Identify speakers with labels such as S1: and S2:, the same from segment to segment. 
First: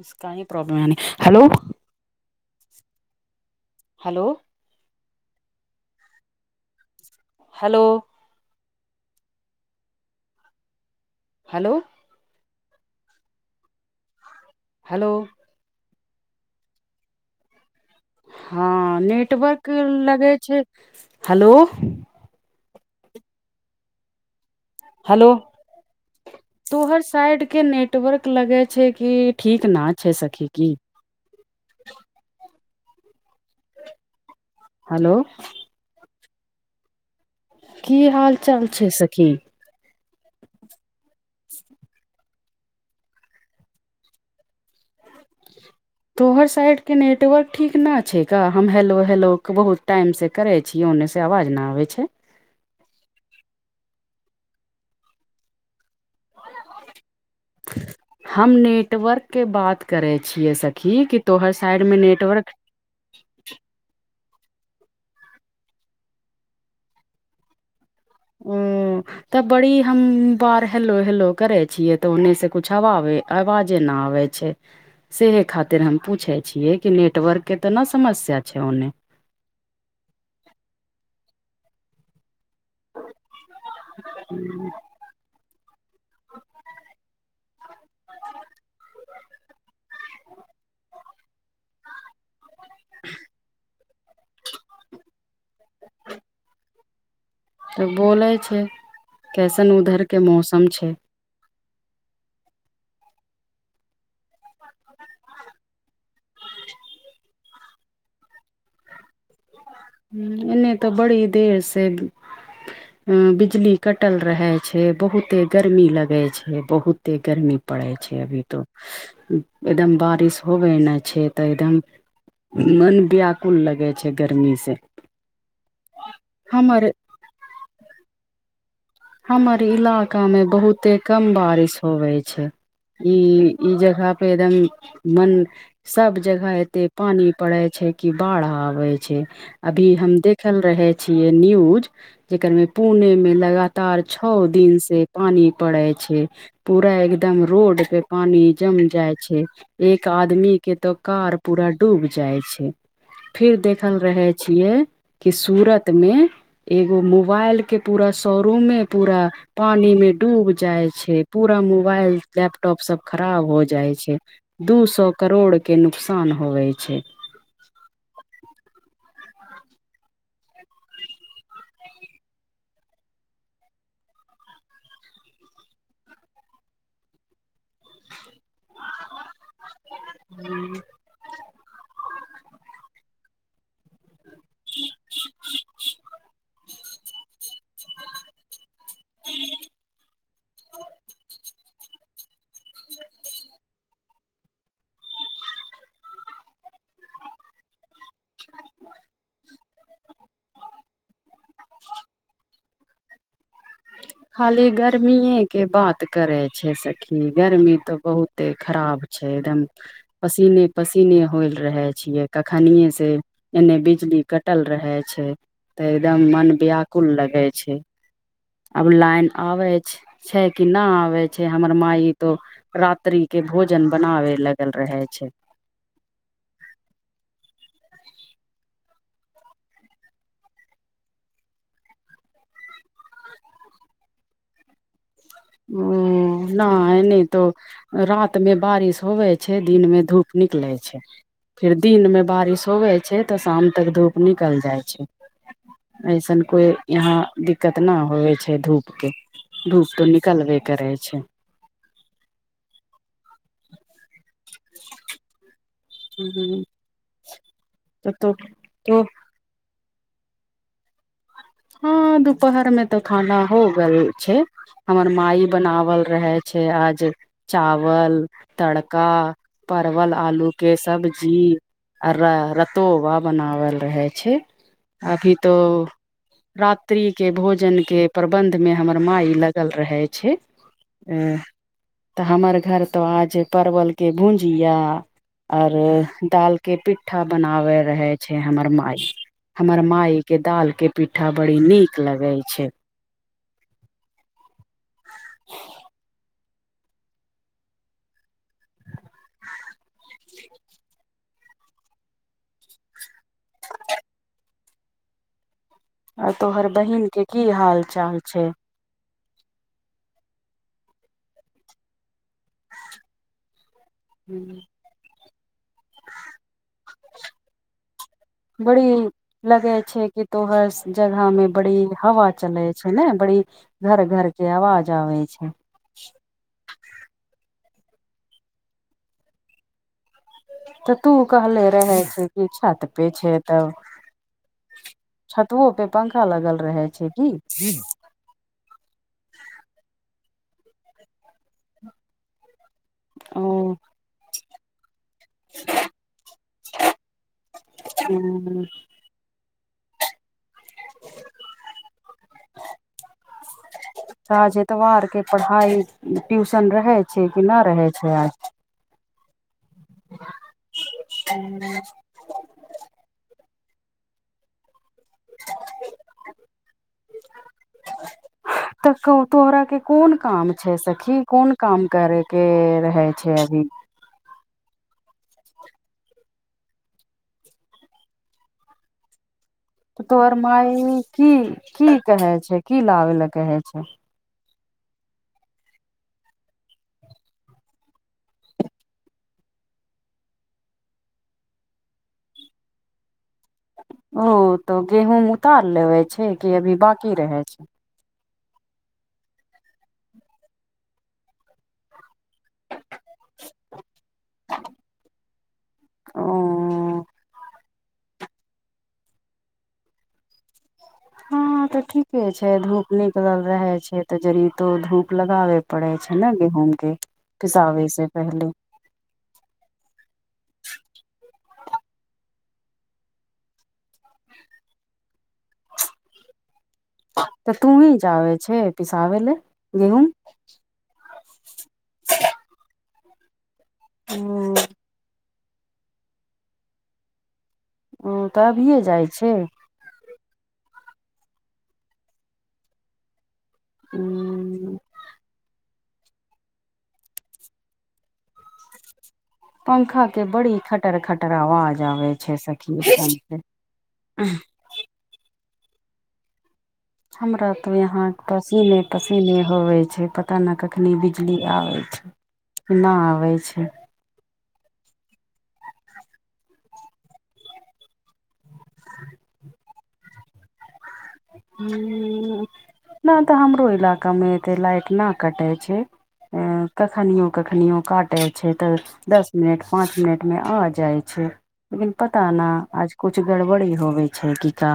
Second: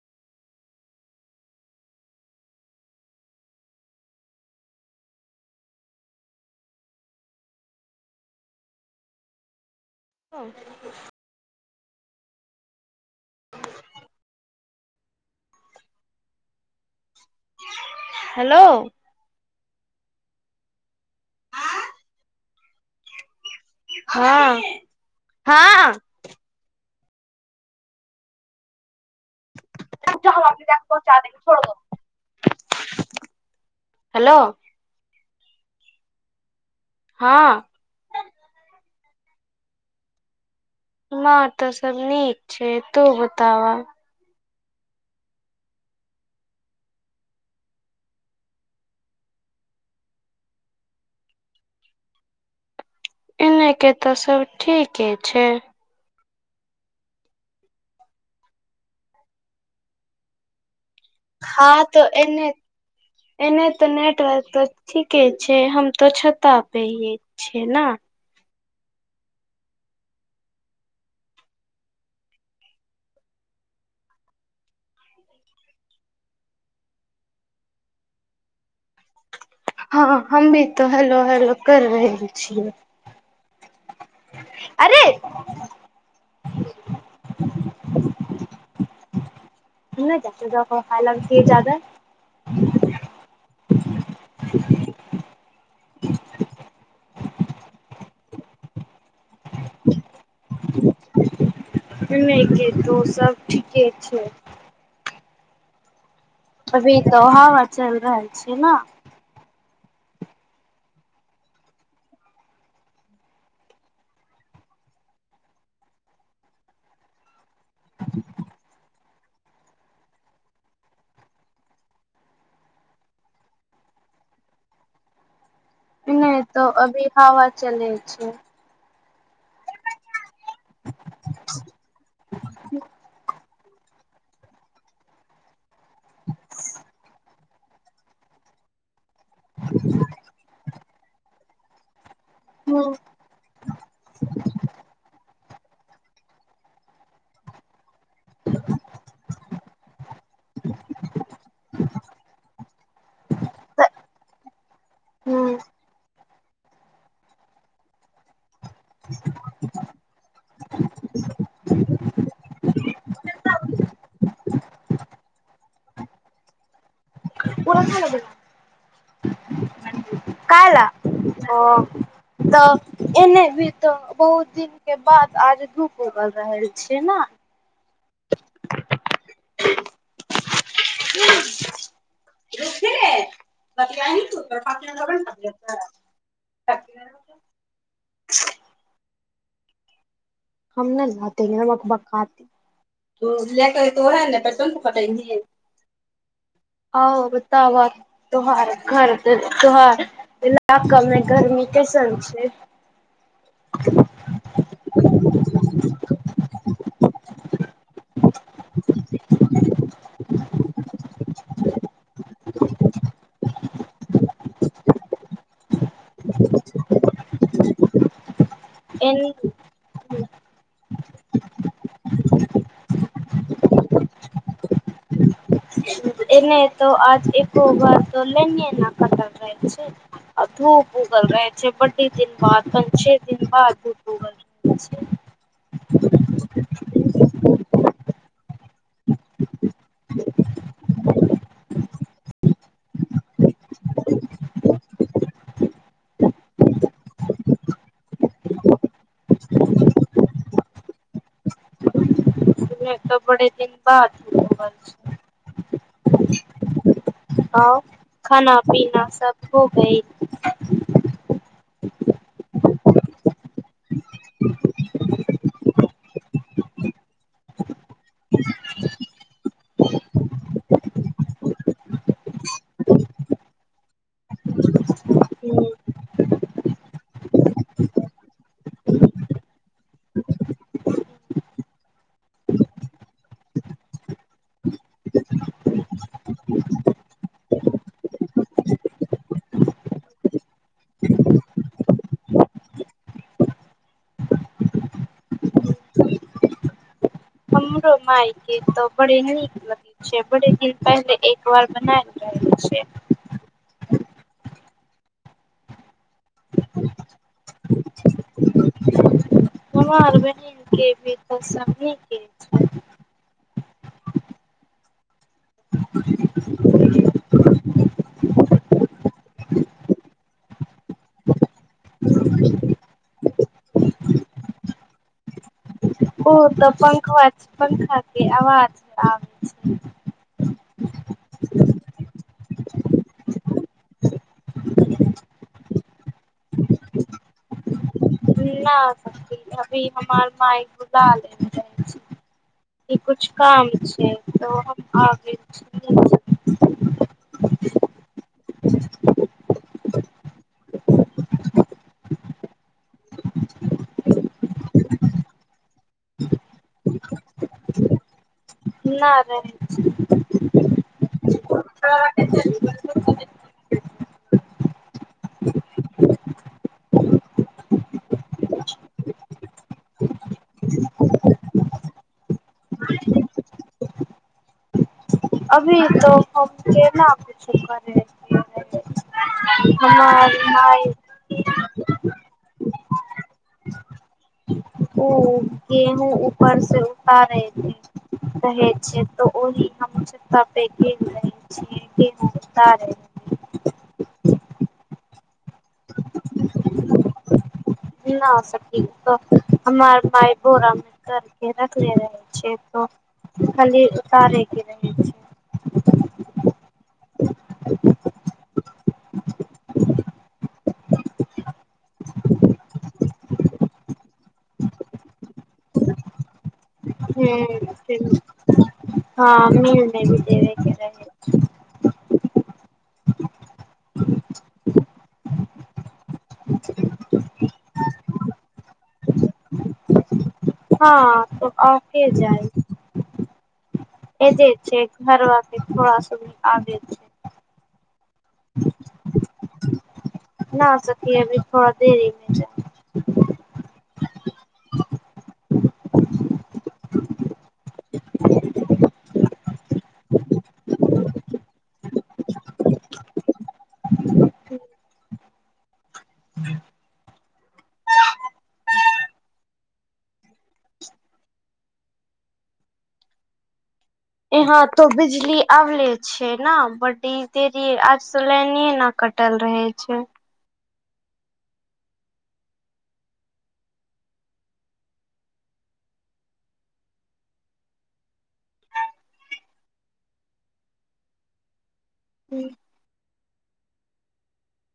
S1: उसका ही प्रॉब्लम है हेलो हेलो हेलो
S2: हुँ
S1: हेलो हेलो
S2: हेलो
S1: हँ नेटवर्क लगै छै हेलो
S2: हँ
S1: हेलो
S2: हँ
S1: तोहर साइड के नेटवर्क लगे छै की ठीक न छै छै सखी की
S2: पहुँचा द छोड़ हेलो
S1: हेलो
S2: हँ
S1: की हाल चाल छै सखी
S2: हमरा अर तऽ सब नीक छै तू बता बऽ
S1: तोहर साइड के नेटवर्क ठीक न छै का हम हेलो हेलो के बहुत टाइम से करे छीयै ओन्ने से आवाज न आबै छै
S2: एने के त सब ठीके छै
S1: हम नेटवर्क के बात करे छियै सखी कि तोहर साइड
S2: हँ
S1: मे
S2: तो एने
S1: नेटवर्क
S2: एने तऽ नेटवर्क तऽ ठीके छै हम तो छता पे हिये छिये न
S1: [unintelligible] तब बड़ी हम बार हेलो हेलो करे छियै तऽ ओन्ने से कुछ अबाबे आवाजे न आबे सेह खातिर हम पूछे छियै कि नेटवर्क के तऽ नऽ समस्या छै ओन्ने
S2: हँ हमभि तो हेलो हेलो कर रहल छियै
S1: [inaudible]
S2: अरे
S1: [inaudible]
S2: नहि जा खायइ की जादा
S1: [inaudible] तब बोले छै कैसन उधर के मौसम छै
S2: एने के तो सब ठीके छै अभी तऽ हाबा चलि रहल छियै न
S1: हुँ एने तऽ बड़ी देर से बिजली कटल रहे छै बहुते गर्मी लगै छै बहुत तेय गर्मी पड़े छै अभी तो एकदम बारिश होबे नऽ छै तऽ एकदम मन व्याकुल लगै छै गर्मी से
S2: एने तो
S1: हमर
S2: अभी हवा चलै छै
S1: हमर इलाका मे बहुते कम बारिश होवेय छै ई ई जगह परे एकदम मन सब जगह एते पानी पड़ै छै कि बाढ़ आबै छै अभी हम देखल रहे छियै न्यूज जेकर मे
S2: ह
S1: पुणे मे लगा तार छओ दिन से पानी पड़े छै पूरा एकदम रोड पे पानि जम जाइ छै एक आदमी के त कार पूरा डूब जाइ छै फिर देखल रहै छियै कि सूरत मे एगो मोबाइल के पूरा शोरूमे पूरा पानी मे डूब जाइ छै पूरा मोबाइल लैपटॉप सब खराब हो जाइ छै दू सौ करोड़ के नुकसान होबैय छै
S2: [unintelligible] काइ लऽ हँ तऽ एने भी तऽ बहुत दिनक के बाद आज धूख उगल रहल छै न
S1: हूँ
S2: [inaudible] [unintelligible] [unintelligible]
S1: [inaudible]
S2: [unintelligible] बताबह त्यहार घर त त्यहार इलाकामे गरमी कैसन छै
S1: खाली गर्मीए के बात करे छै सखी गर्मी तऽ बहुते खराब छै एकदम पसीने पसीने होल रहे छियै कखनिये से एने बिजली कटल रहे छै तऽ एकदम मन व्याकुल लगै छै आब लाइन
S2: एन
S1: आबै छै छै कि नहि आबे छै हमर मााय तो रात्रि के भोजन बनावे लगल रहे छै
S2: एने त आज एको बर लेन न कटल रहै छै आ धूप उगल रहे छै बडे दिन बाद प छे दिन बाद धूप उगल ब [unintelligible]
S1: ओ न एहिनतो रात मे बारिश होवे छै दिन में धूप निकले छै फिर दिन में बारिश होवे छै छै तऽ शाम तक धूप निकलि जाइ छै ऐसन कोई यहाँ दिक्कत न होइ छै धूप के धूप तो न कलबे करै छै
S2: त बड़े दिन बाद धुप उगल छै
S1: हूँ
S2: आ
S1: तऽ तो
S2: खाना
S1: तो
S2: पीना सब हो गईल
S1: हँ दुपहर में तऽ खाना हो गेल छै हमर माई बनावल रहै छै आज चावल तड़का परवल आलू के सब्जी आ र रतोबा बनावल रहै छै अभी तो
S2: गइल
S1: रात्रि के भोजन के प्रबन्ध मे हमर मााय लगल रहै छै आ तऽ हमर घर तऽ आज परवल के भूजिया आ और दाल के पिट्ठा बनावे रहे छै हमर मााय हमर मााय के दाल के पिठ्ठा बड़ी नीक लगै छै
S2: हमरो मााय के तो बड़े नीक लगे छै बड़े दिन पहिले ओ आर नय घर बनाय रहल छै
S1: ह [unintelligible] आ तोहर बहिन के की हाल चाल छै
S2: हमार बहिन के बे सनी के
S1: हूँ
S2: [inaudible] [unintelligible]
S1: बड़ी लगे छै कि तोहर जगह मे बड़ी हवा चलै छै ने बड़ी घर घरके अवाज आर्बे छै
S2: ओ तऽ पंखा पंखा के आवाज आ छै
S1: तऽ तू कहले रहे छै कि छत पेछे तब छतुओ पे पंखा लगल रहै छै की
S2: न सखी अभी हमर माय घुला ल छी ई किछु
S1: ओ
S2: काम छै तऽ हम आबै छी
S1: हँ
S2: [inaudible]
S1: ता जे एतवार के पढ़ाई ट्यूशन रहै छै कि नहि रहै छै आज
S2: ना रहै छै
S1: तऽ क तोहरा के कोन काम छै सखी कोन काम करे के रहे छै अभी
S2: अभी त हम केना पूछु कर [unintelligible]
S1: त तोहर मााय की की कहे छै की लाबे ल कहे छै
S2: ओ गेहूँ ऊपर से उतारे रहे कहे छ तऽ ओहि हम छत प रह छै त गेहूं उतारै ला
S1: ओ तऽ गेहूँम उतार लेबे छै कि अभी बाकी रहे छै
S2: न हो सकी हमार माय बोरा मे भरके रखनेे रहे छै छै त खाली उतारेके रहै छै
S1: ओ हँ तऽ ठीके छै धूप निकलल रहे छै ते जड़ी तो धूप लगाबे पड़ै छै न गेहूँम के पिसाबे से
S2: ह
S1: पहले
S2: हँ मील मे [unintelligible]
S1: तऽ तू ही जाबे छै पिसाबे लऽ गेहूँम
S2: हँ त और के जाइत ए जेे छै घरबाक के थड़ा समय [unintelligible]
S1: ओ तऽ अभिये जाइ छै
S2: न सखी अभी थोड़ा देरीमे जैब
S1: हुँ पंखा के बड़ी खटर खटर आवाज आबै छै सखी [unintelligible]
S2: [inaudible]
S1: हमरा तो यहा पसीने पसीने होवे छै पता न कखनी बिजली आबै छै ना आबै छै
S2: एहाँ त बिजली आवले छै न बडी देर जी आज स लाइने न कटल रहे छै
S1: [unintelligible] ना तऽ हमरो इलाका मे एते लाइट ना कटै छै ऐ कखनियो कखनियो काटै छै तऽ दस मिनट पाँच मिनट मे आ जाइ छै लेकिन पता न आज कुछ गड़बड़ी होबे छै की का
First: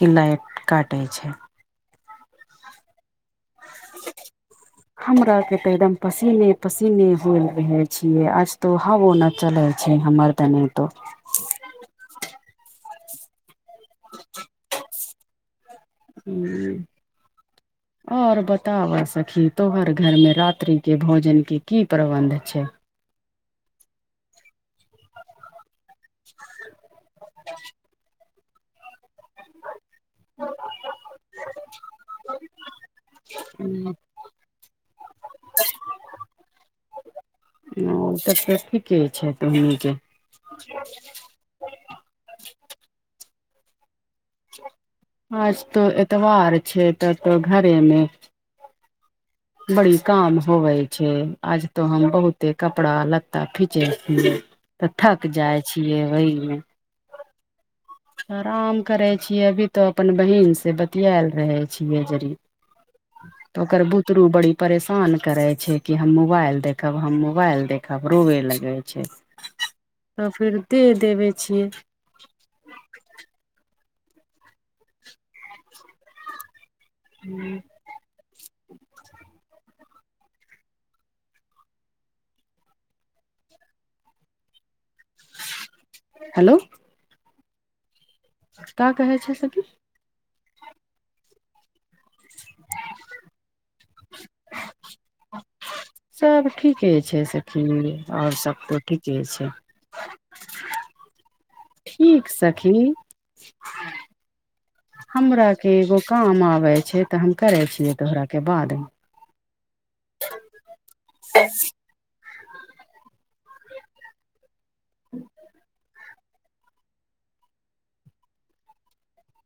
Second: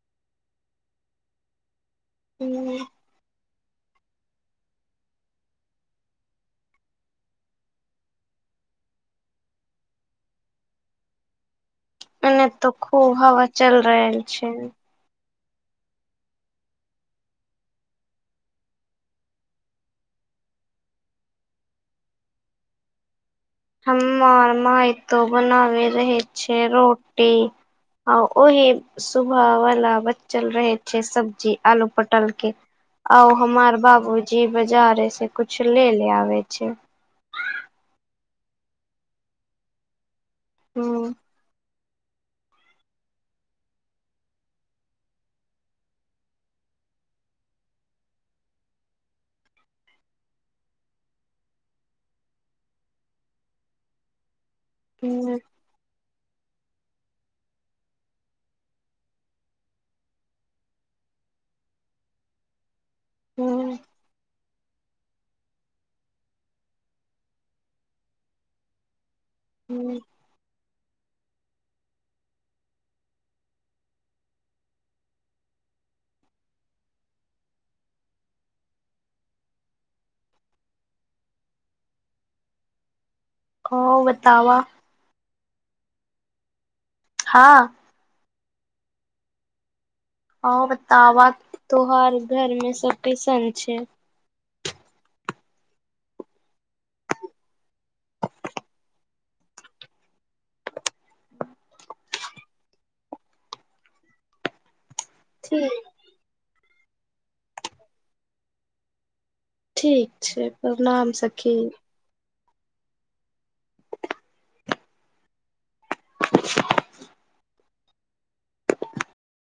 S1: की लाइट काटै छै
S2: हूँ
S1: [inaudible] हमरा के ते एकदम पसीने पसीने होल रहे छीये आज तो हवो न चलै छै हमर तनी तो
S2: एने तो खूब हवा चल रहल छै
S1: हुँ
S2: [inaudible]
S1: आओर बताबऽ सखी तोहर घरमे रात्रिके भोजनके की प्रबन्ध छै
S2: हमर माई तो बनावे रहे छै रोटी आउ ओहि सुबह वाला बचल रहे छै सब्जी आलू पटल के आउ हमार बाबूजी बाजारे से कुछ ले ले आबे छै
S1: ओ तब तऽ ठीके छै तोहनी केऽ
S2: हूँ
S1: आज तो एतबार छै तब तो घरेमे बड़ी काम होवै छै आज तो हम बहुते कपड़ा लत्ता खिचै छियै तऽ थक
S2: ह
S1: जाइ छियै ओहीमे
S2: [inaudible]
S1: आराम करै छियै अभी तो अपन बहिन से बतियाल रहे छियै जड़ि तऽ ओकर बु
S2: ह
S1: बुदरू बड़ी परेशान करे छै कि हम मोबाइल देखब हम मोबाइल देखब रोवे लगै छै
S2: हूँ
S1: तऽ फेरि दे देबे छियै [unintelligible]
S2: ओ बतावऽ
S1: हेलो
S2: हँ
S1: का कहै छ सखी
S2: आ बताब तोहार घर मे सब कैसन छै
S1: सब ठीके छै सखी ओर सबको ठीके छै ठीक सखी हमरा के
S2: ठीक
S1: एगो काम आबै छै तऽ हम करे छियै तोहरा के बादमे
S2: ठीक छै प्रणाम सखी
S1: [inaudible]
S2: [inaudible]